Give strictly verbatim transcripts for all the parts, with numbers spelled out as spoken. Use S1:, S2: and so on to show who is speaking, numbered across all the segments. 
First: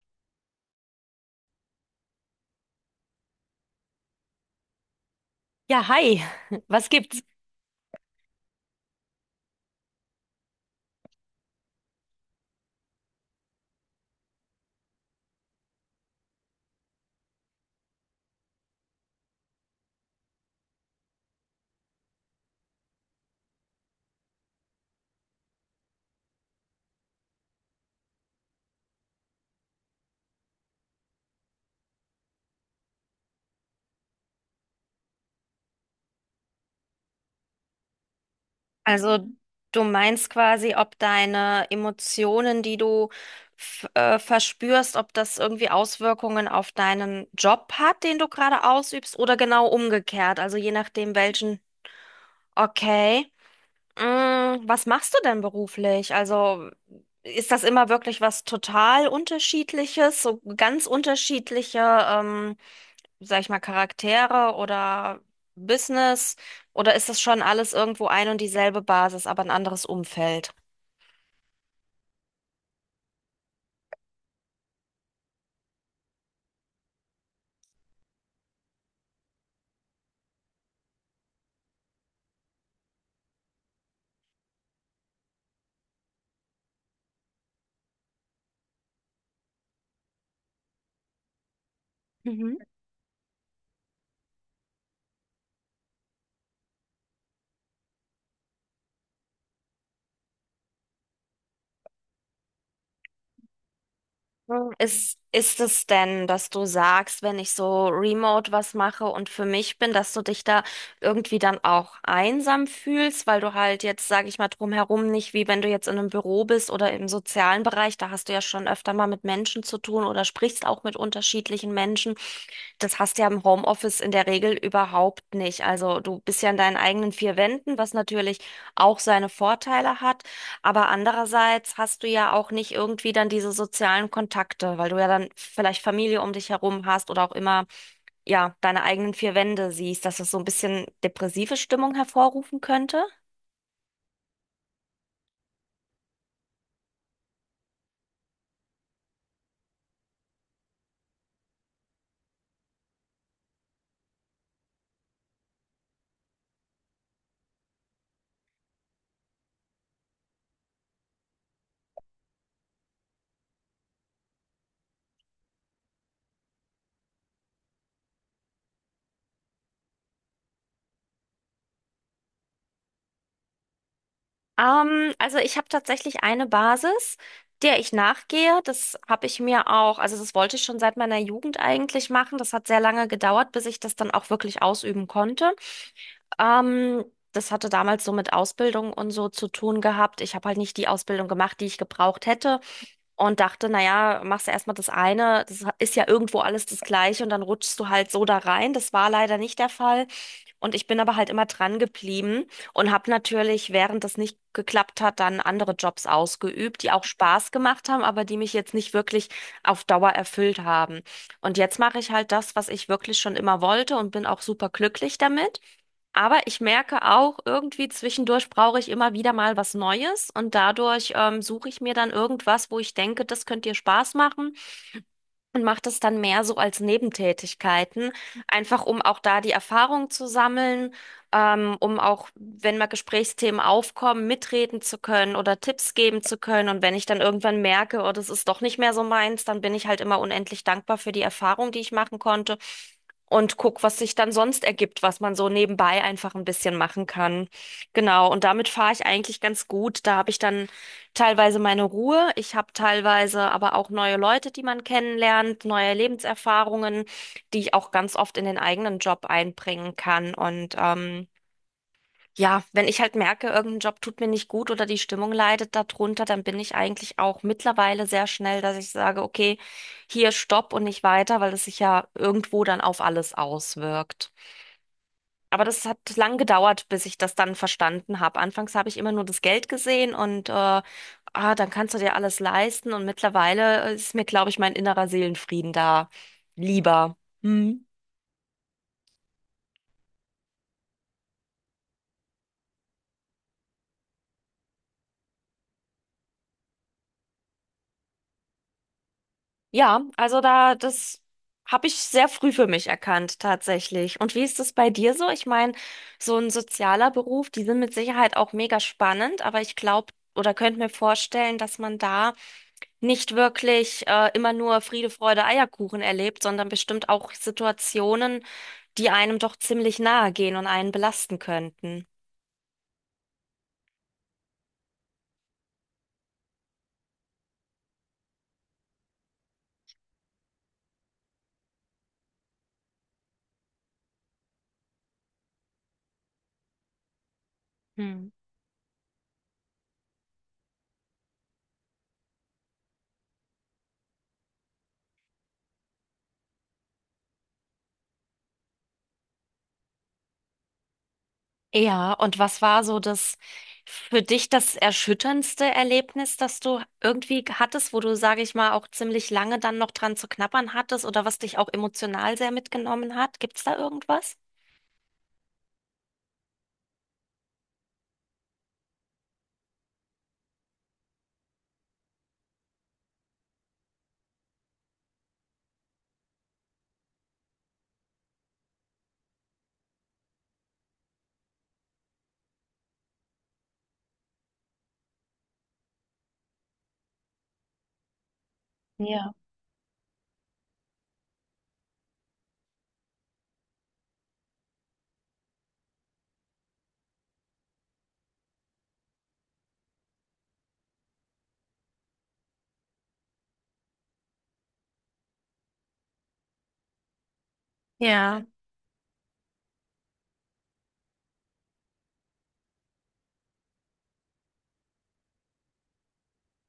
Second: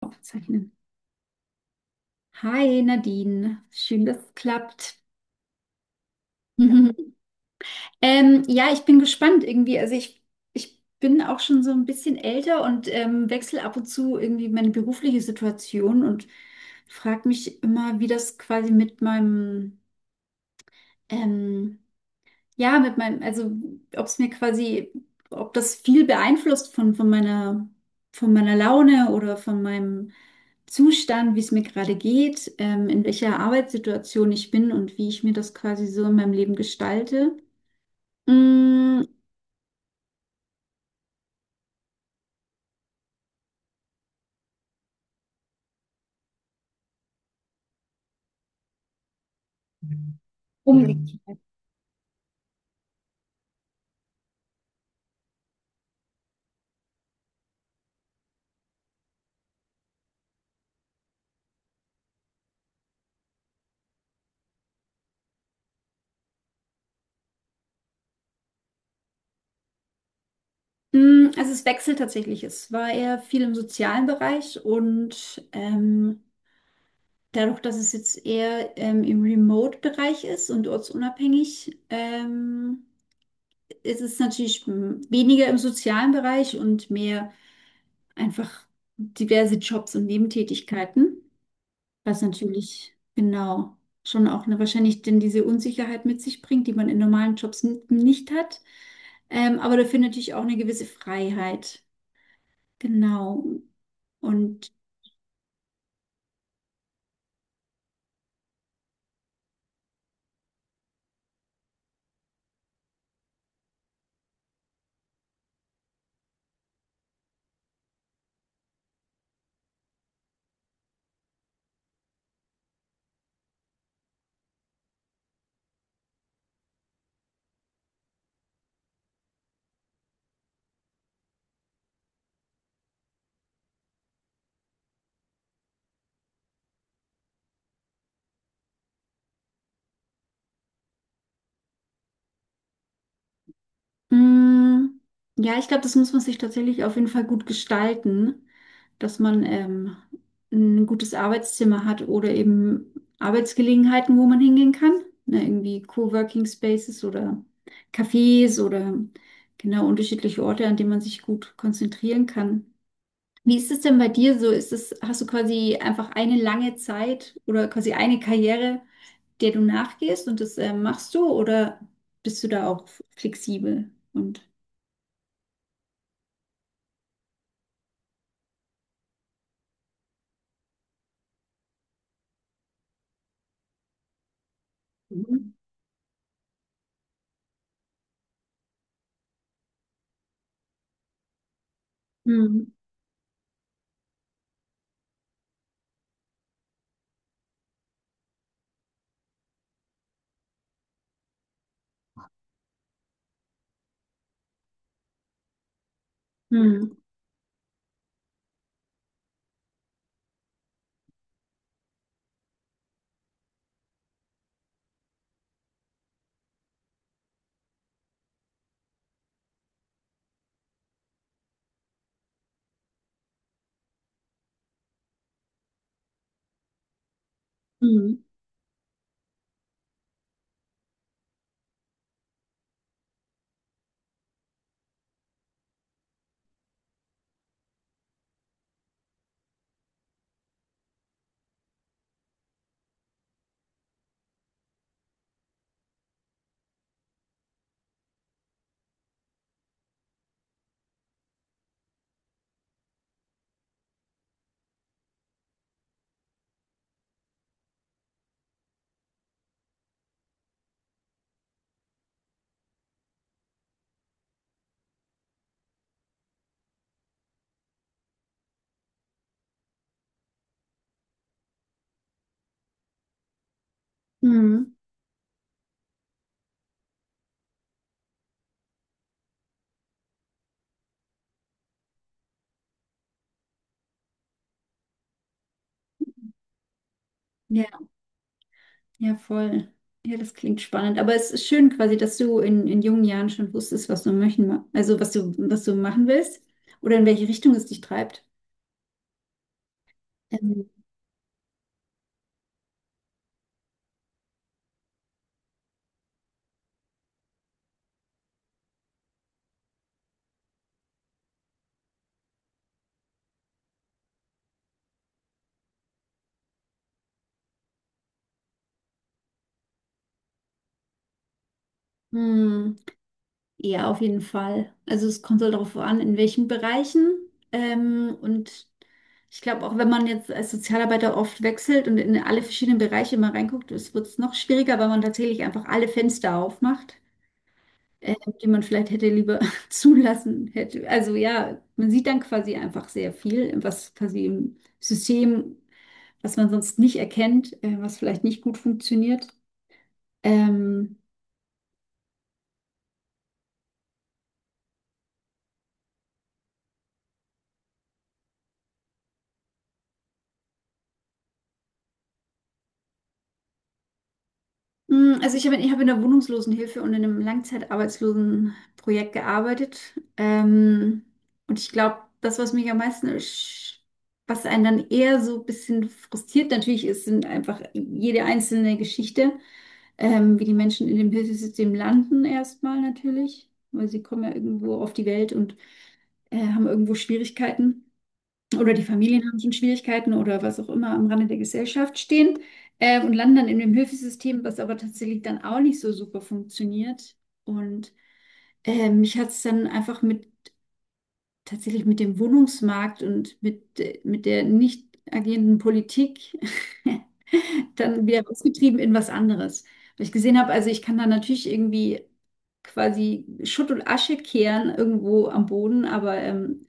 S1: Aufzeichnen. Hi Nadine, schön, dass es klappt.
S2: Ja, hi. Was
S1: Ja.
S2: gibt's?
S1: Ähm, ja, ich bin gespannt irgendwie. Also ich, ich bin auch schon so ein bisschen älter und ähm, wechsle ab und zu irgendwie meine berufliche Situation und frage mich immer, wie das quasi mit meinem ähm, ja, mit meinem, also ob es mir quasi, ob das viel beeinflusst von, von meiner, von meiner Laune oder von meinem Zustand, wie es mir gerade geht, ähm, in welcher Arbeitssituation ich bin und wie ich mir das quasi so in meinem Leben gestalte. Mm,
S2: Also du meinst quasi, ob deine Emotionen, die du f- äh, verspürst, ob das irgendwie Auswirkungen auf deinen Job hat, den du gerade ausübst, oder genau umgekehrt, also je nachdem
S1: unbedingt.
S2: welchen. Okay. Mm, Was machst du denn beruflich? Also ist das immer wirklich was total Unterschiedliches, so ganz unterschiedliche ähm, sag ich mal, Charaktere oder Business? Oder ist das schon alles irgendwo ein und dieselbe Basis, aber ein anderes Umfeld?
S1: Mm, also es wechselt tatsächlich. Es war eher viel im sozialen Bereich und ähm, dadurch, dass es jetzt eher ähm, im Remote-Bereich ist und ortsunabhängig, ähm, es ist natürlich mm, weniger im sozialen Bereich und mehr einfach diverse Jobs und Nebentätigkeiten, was natürlich genau schon auch eine, wahrscheinlich denn diese Unsicherheit mit sich bringt, die man in normalen Jobs n- nicht hat. Ähm, aber dafür natürlich auch eine gewisse Freiheit. Genau. Und
S2: Hm. Ist, ist es denn, dass du sagst, wenn ich so remote was mache und für mich bin, dass du dich da irgendwie dann auch einsam fühlst, weil du halt jetzt, sage ich mal, drumherum nicht, wie wenn du jetzt in einem Büro bist oder im sozialen Bereich, da hast du ja schon öfter mal mit Menschen zu tun oder sprichst auch mit unterschiedlichen Menschen. Das hast du ja im Homeoffice in der Regel überhaupt nicht. Also du bist ja in deinen eigenen vier Wänden, was natürlich auch seine Vorteile hat. Aber andererseits hast du ja auch nicht irgendwie dann diese sozialen Kontakte, weil du ja dann vielleicht Familie um dich herum hast oder auch immer, ja, deine eigenen vier Wände siehst, dass das so ein bisschen depressive Stimmung hervorrufen könnte.
S1: mm, ja, ich glaube, das muss man sich tatsächlich auf jeden Fall gut gestalten, dass man ähm, ein gutes Arbeitszimmer hat oder eben Arbeitsgelegenheiten, wo man hingehen kann. Ne, irgendwie Coworking Spaces oder Cafés oder genau unterschiedliche Orte, an denen man sich gut konzentrieren kann. Wie ist es denn bei dir so? Ist es, hast du quasi einfach eine lange Zeit oder quasi eine Karriere, der du nachgehst und das äh, machst du oder bist du da auch flexibel und
S2: Ähm, also ich habe tatsächlich eine Basis, der ich nachgehe. Das habe ich mir auch, also das wollte ich schon seit meiner Jugend eigentlich machen. Das hat sehr lange gedauert, bis ich das dann auch wirklich ausüben
S1: mhm.
S2: konnte. Ähm, Das hatte damals so mit Ausbildung und so zu tun gehabt. Ich habe halt nicht die Ausbildung gemacht, die ich gebraucht hätte
S1: Mhm.
S2: und dachte, naja, machst du erstmal das eine, das ist ja irgendwo alles das Gleiche und dann rutschst du halt so da rein. Das war leider nicht der Fall. Und ich bin aber halt immer dran geblieben und habe natürlich, während das nicht geklappt hat, dann andere Jobs ausgeübt, die
S1: Mhm.
S2: auch Spaß gemacht haben, aber die mich jetzt nicht wirklich auf Dauer erfüllt haben. Und jetzt mache ich halt das, was ich wirklich schon immer wollte und bin auch super glücklich damit. Aber ich merke auch, irgendwie zwischendurch brauche ich immer wieder mal was Neues und dadurch ähm, suche ich mir dann irgendwas, wo ich denke, das könnte dir Spaß machen und macht es dann mehr so als Nebentätigkeiten,
S1: Mhm.
S2: einfach um auch da die Erfahrung zu sammeln, ähm, um auch, wenn mal Gesprächsthemen aufkommen, mitreden zu können oder Tipps geben zu können. Und wenn ich dann irgendwann merke, oh, das ist doch nicht mehr so meins, dann bin ich halt immer unendlich dankbar für die Erfahrung, die ich machen konnte und guck, was sich dann sonst ergibt, was man so nebenbei einfach ein bisschen machen kann. Genau, und damit fahre ich eigentlich ganz gut. Da habe ich dann teilweise meine Ruhe, ich habe teilweise aber auch neue Leute, die man kennenlernt, neue Lebenserfahrungen, die ich auch ganz oft in den eigenen Job einbringen kann. Und ähm, ja, wenn ich halt merke, irgendein Job tut mir nicht gut oder die Stimmung leidet darunter, dann bin ich eigentlich auch mittlerweile sehr schnell, dass ich sage, okay, hier stopp und nicht weiter, weil es sich ja irgendwo dann auf alles auswirkt.
S1: Mhm.
S2: Aber das hat lang gedauert, bis ich das dann verstanden habe. Anfangs habe ich immer nur das Geld gesehen und äh, ah, dann kannst du dir alles leisten. Und mittlerweile ist mir, glaube ich, mein innerer Seelenfrieden da lieber.
S1: Ja,
S2: Hm.
S1: ja, voll. Ja, das klingt spannend. Aber es ist schön quasi, dass du in, in jungen Jahren schon wusstest, was du möchten, also was du, was du machen willst oder in welche Richtung es dich treibt.
S2: Ja, also
S1: Ähm,
S2: da, das habe ich sehr früh für mich erkannt, tatsächlich. Und wie ist das bei dir so? Ich meine, so ein sozialer Beruf, die sind mit Sicherheit auch mega spannend, aber ich glaube oder könnte mir vorstellen, dass man da nicht wirklich äh, immer nur Friede, Freude, Eierkuchen erlebt, sondern bestimmt auch Situationen, die einem doch ziemlich nahe gehen und einen belasten könnten.
S1: hm, ja, auf jeden Fall. Also es kommt halt darauf an, in welchen Bereichen. Ähm, und ich glaube, auch wenn man jetzt als Sozialarbeiter oft wechselt und in alle verschiedenen Bereiche mal reinguckt, es wird es noch schwieriger, weil man tatsächlich einfach alle Fenster aufmacht. äh,
S2: Hm.
S1: Die man vielleicht hätte lieber zulassen hätte. Also ja, man sieht dann quasi einfach sehr viel, was quasi im System, was man sonst nicht erkennt, äh, was vielleicht nicht gut funktioniert. Ähm,
S2: Ja, und was war so das für dich das erschütterndste Erlebnis, das du irgendwie hattest, wo du, sage ich mal, auch ziemlich lange dann noch dran zu knabbern hattest oder was dich auch emotional sehr mitgenommen hat? Gibt's da irgendwas?
S1: mh, also ich habe ich habe in der Wohnungslosenhilfe und in einem Langzeitarbeitslosenprojekt gearbeitet. Ähm, und ich glaube, das, was mich am meisten, ersch- was einen dann eher so ein bisschen frustriert natürlich ist, sind einfach jede einzelne Geschichte. Ähm, wie die Menschen in dem Hilfesystem landen erstmal natürlich, weil sie kommen ja irgendwo auf die Welt und äh, haben irgendwo Schwierigkeiten oder die Familien
S2: Ja.
S1: haben schon Schwierigkeiten oder was auch immer am Rande der Gesellschaft stehen äh, und landen dann in dem Hilfesystem, was aber tatsächlich dann auch nicht so super funktioniert. Und äh, mich hat es dann einfach mit tatsächlich mit dem Wohnungsmarkt und mit, äh, mit der nicht agierenden Politik dann wieder
S2: Ja,
S1: rausgetrieben in was anderes. Weil ich gesehen habe, also ich kann da natürlich irgendwie quasi Schutt und Asche kehren irgendwo am Boden, aber ähm,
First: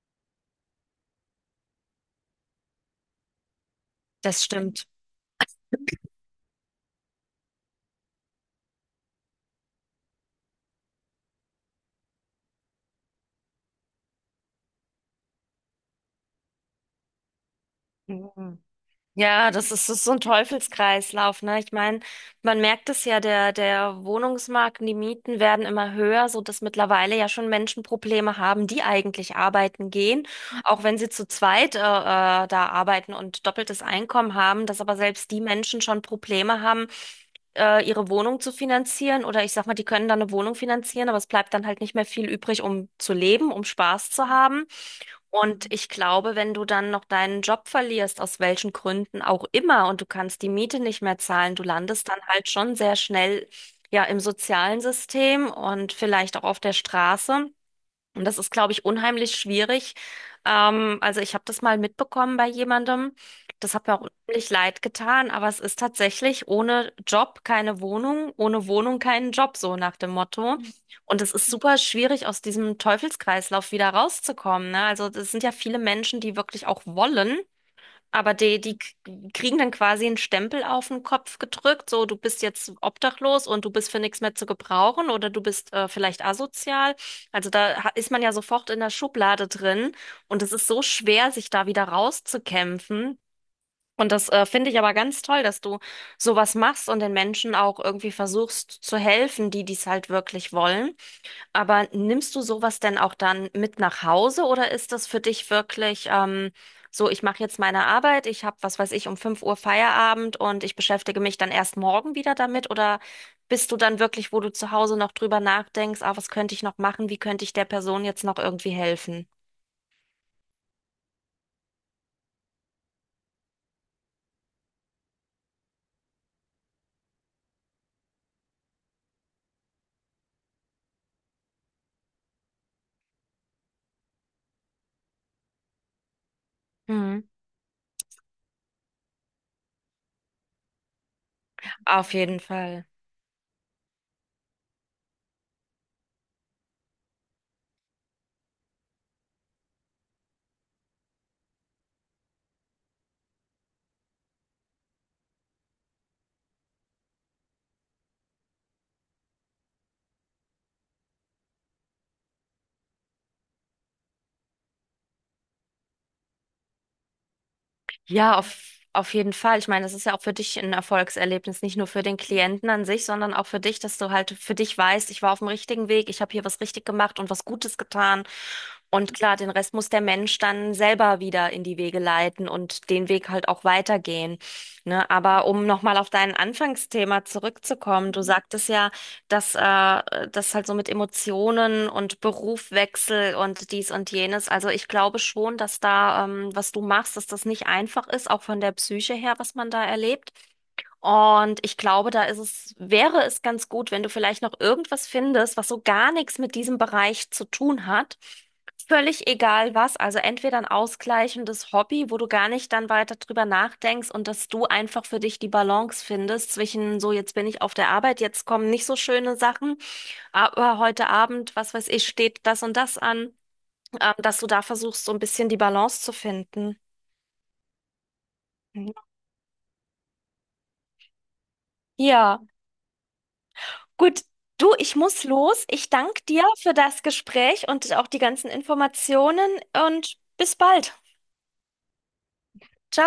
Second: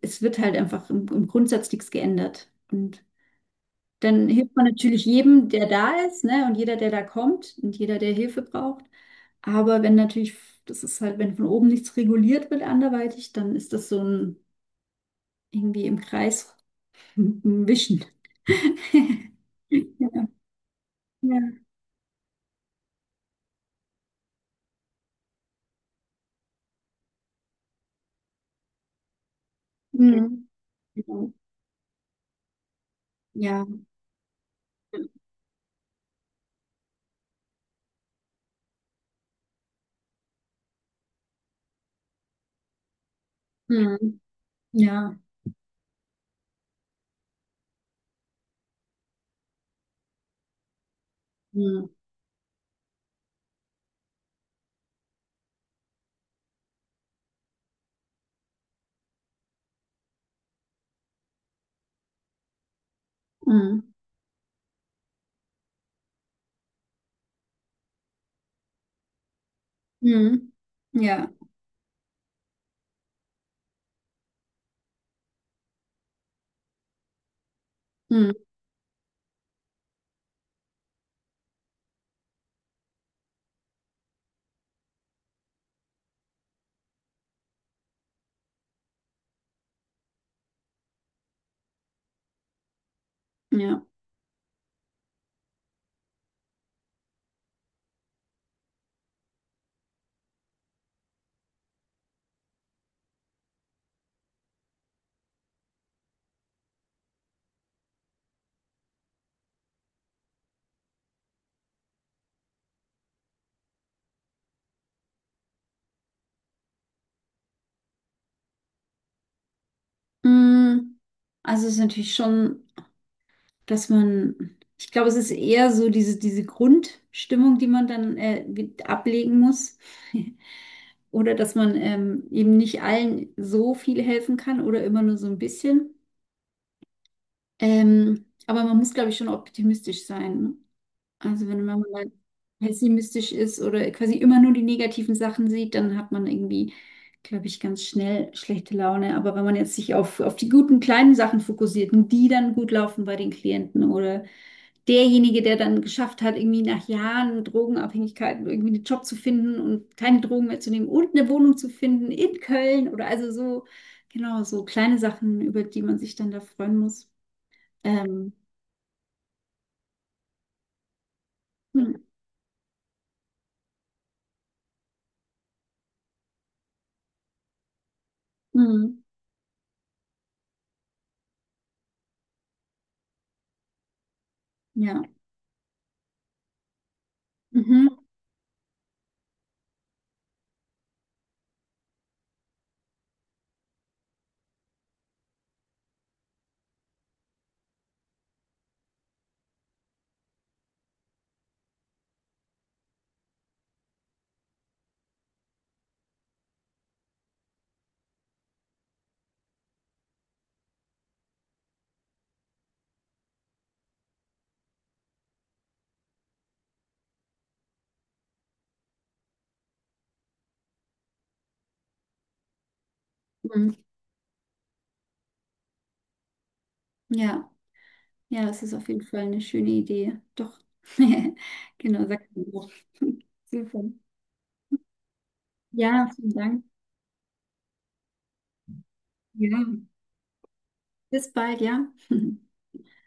S1: es wird halt einfach im, im Grundsatz nichts geändert. Und dann
S2: das
S1: hilft man
S2: stimmt.
S1: natürlich jedem, der da ist, ne, und jeder, der da kommt und jeder, der Hilfe braucht. Aber wenn natürlich, das ist halt, wenn von oben nichts reguliert wird anderweitig, dann ist das so ein irgendwie im Kreis wischen.
S2: Ja, das ist, das ist
S1: Ja,
S2: so ein Teufelskreislauf, ne?
S1: ja.
S2: Ich meine, man merkt es ja, der, der Wohnungsmarkt, und die Mieten werden immer höher, so dass mittlerweile ja schon Menschen Probleme haben, die eigentlich arbeiten gehen,
S1: Mhm.
S2: auch wenn sie zu zweit äh, äh, da arbeiten und
S1: Ja.
S2: doppeltes Einkommen haben, dass aber selbst die Menschen schon Probleme haben, äh, ihre Wohnung zu finanzieren oder ich sag mal, die können dann eine Wohnung finanzieren, aber es bleibt dann halt nicht mehr viel übrig, um zu leben, um Spaß
S1: Mhm.
S2: zu haben.
S1: Ja.
S2: Und ich glaube, wenn du dann noch deinen Job verlierst, aus welchen Gründen auch immer, und du kannst die Miete nicht mehr zahlen, du
S1: Mhm.
S2: landest dann halt schon sehr schnell ja im sozialen System und vielleicht auch auf der Straße. Und das ist, glaube ich, unheimlich schwierig. Ähm, also ich habe das mal mitbekommen bei jemandem. Das hat
S1: Mhm.
S2: mir auch unheimlich leid getan, aber es ist tatsächlich ohne Job keine Wohnung, ohne Wohnung keinen Job, so nach dem
S1: Mhm.
S2: Motto. Und
S1: Ja.
S2: es ist super schwierig, aus diesem Teufelskreislauf wieder rauszukommen, ne? Also es sind ja viele Menschen, die wirklich auch wollen.
S1: Mhm.
S2: Aber die, die k- kriegen dann quasi einen Stempel auf den Kopf gedrückt, so du bist jetzt obdachlos und du bist für nichts mehr zu gebrauchen oder du bist äh, vielleicht asozial. Also da ha- ist man ja sofort in der Schublade drin und es ist so schwer, sich da wieder rauszukämpfen.
S1: Ja.
S2: Und das äh, finde ich aber ganz toll, dass du sowas machst und den Menschen auch irgendwie versuchst zu helfen, die dies halt wirklich wollen. Aber nimmst du sowas denn auch dann mit nach Hause oder ist das für dich wirklich ähm, so, ich mache jetzt meine Arbeit, ich habe, was weiß ich, um fünf Uhr Feierabend und ich beschäftige mich dann erst morgen wieder damit? Oder bist du dann wirklich, wo du zu Hause noch drüber nachdenkst, ah, was könnte ich noch machen, wie könnte ich der Person jetzt noch irgendwie helfen?
S1: Mhm. Also es ist natürlich schon, dass man, ich glaube, es ist eher so diese, diese Grundstimmung, die man dann äh, wie- ablegen muss. Oder dass man ähm, eben nicht allen so viel helfen kann oder immer nur so ein bisschen.
S2: Mhm.
S1: Ähm, aber man muss, glaube ich, schon optimistisch sein, ne? Also wenn man mal
S2: Auf jeden Fall.
S1: pessimistisch ist oder quasi immer nur die negativen Sachen sieht, dann hat man irgendwie, glaube ich, ganz schnell schlechte Laune. Aber wenn man jetzt sich auf, auf die guten kleinen Sachen fokussiert und die dann gut laufen bei den Klienten oder derjenige, der dann geschafft hat, irgendwie nach Jahren Drogenabhängigkeit irgendwie einen Job zu finden und keine Drogen mehr zu nehmen und eine Wohnung zu finden in Köln oder also so, genau, so kleine Sachen, über die man sich dann da freuen muss. Ähm,
S2: Ja, auf, auf jeden Fall. Ich meine, das ist ja auch für dich ein Erfolgserlebnis, nicht nur
S1: hm,
S2: für den Klienten an sich, sondern auch für dich, dass du halt für dich weißt, ich war auf dem richtigen Weg, ich habe hier was richtig gemacht und was Gutes getan.
S1: hm,
S2: Und klar, den Rest muss der Mensch dann selber wieder in die Wege leiten und den Weg halt auch weitergehen.
S1: ja.
S2: Ne? Aber um nochmal auf dein Anfangsthema
S1: Mhm.
S2: zurückzukommen, du sagtest ja, dass äh, das halt so mit Emotionen und Berufwechsel und dies und jenes. Also ich glaube schon, dass da, ähm, was du machst, dass das nicht einfach ist, auch von der Psyche her, was man da erlebt. Und ich glaube, da ist es, wäre es ganz gut, wenn du vielleicht noch irgendwas findest, was so gar nichts mit diesem Bereich zu tun hat. Völlig egal was, also entweder ein ausgleichendes Hobby, wo du gar nicht dann weiter drüber nachdenkst und dass du einfach für dich die Balance findest zwischen so, jetzt bin ich auf der Arbeit, jetzt kommen nicht so schöne Sachen, aber heute Abend, was weiß ich, steht das und das an,
S1: Mhm.
S2: ähm, dass du da versuchst, so ein bisschen die Balance zu finden.
S1: Ja. Ja, das ist auf jeden Fall eine schöne Idee. Doch. Genau, sag
S2: Ja,
S1: mir super.
S2: gut. Du, ich muss los. Ich
S1: Ja,
S2: danke
S1: vielen
S2: dir
S1: Dank.
S2: für das Gespräch und auch die ganzen Informationen
S1: Ja,
S2: und bis bald.
S1: bis bald, ja.
S2: Ciao.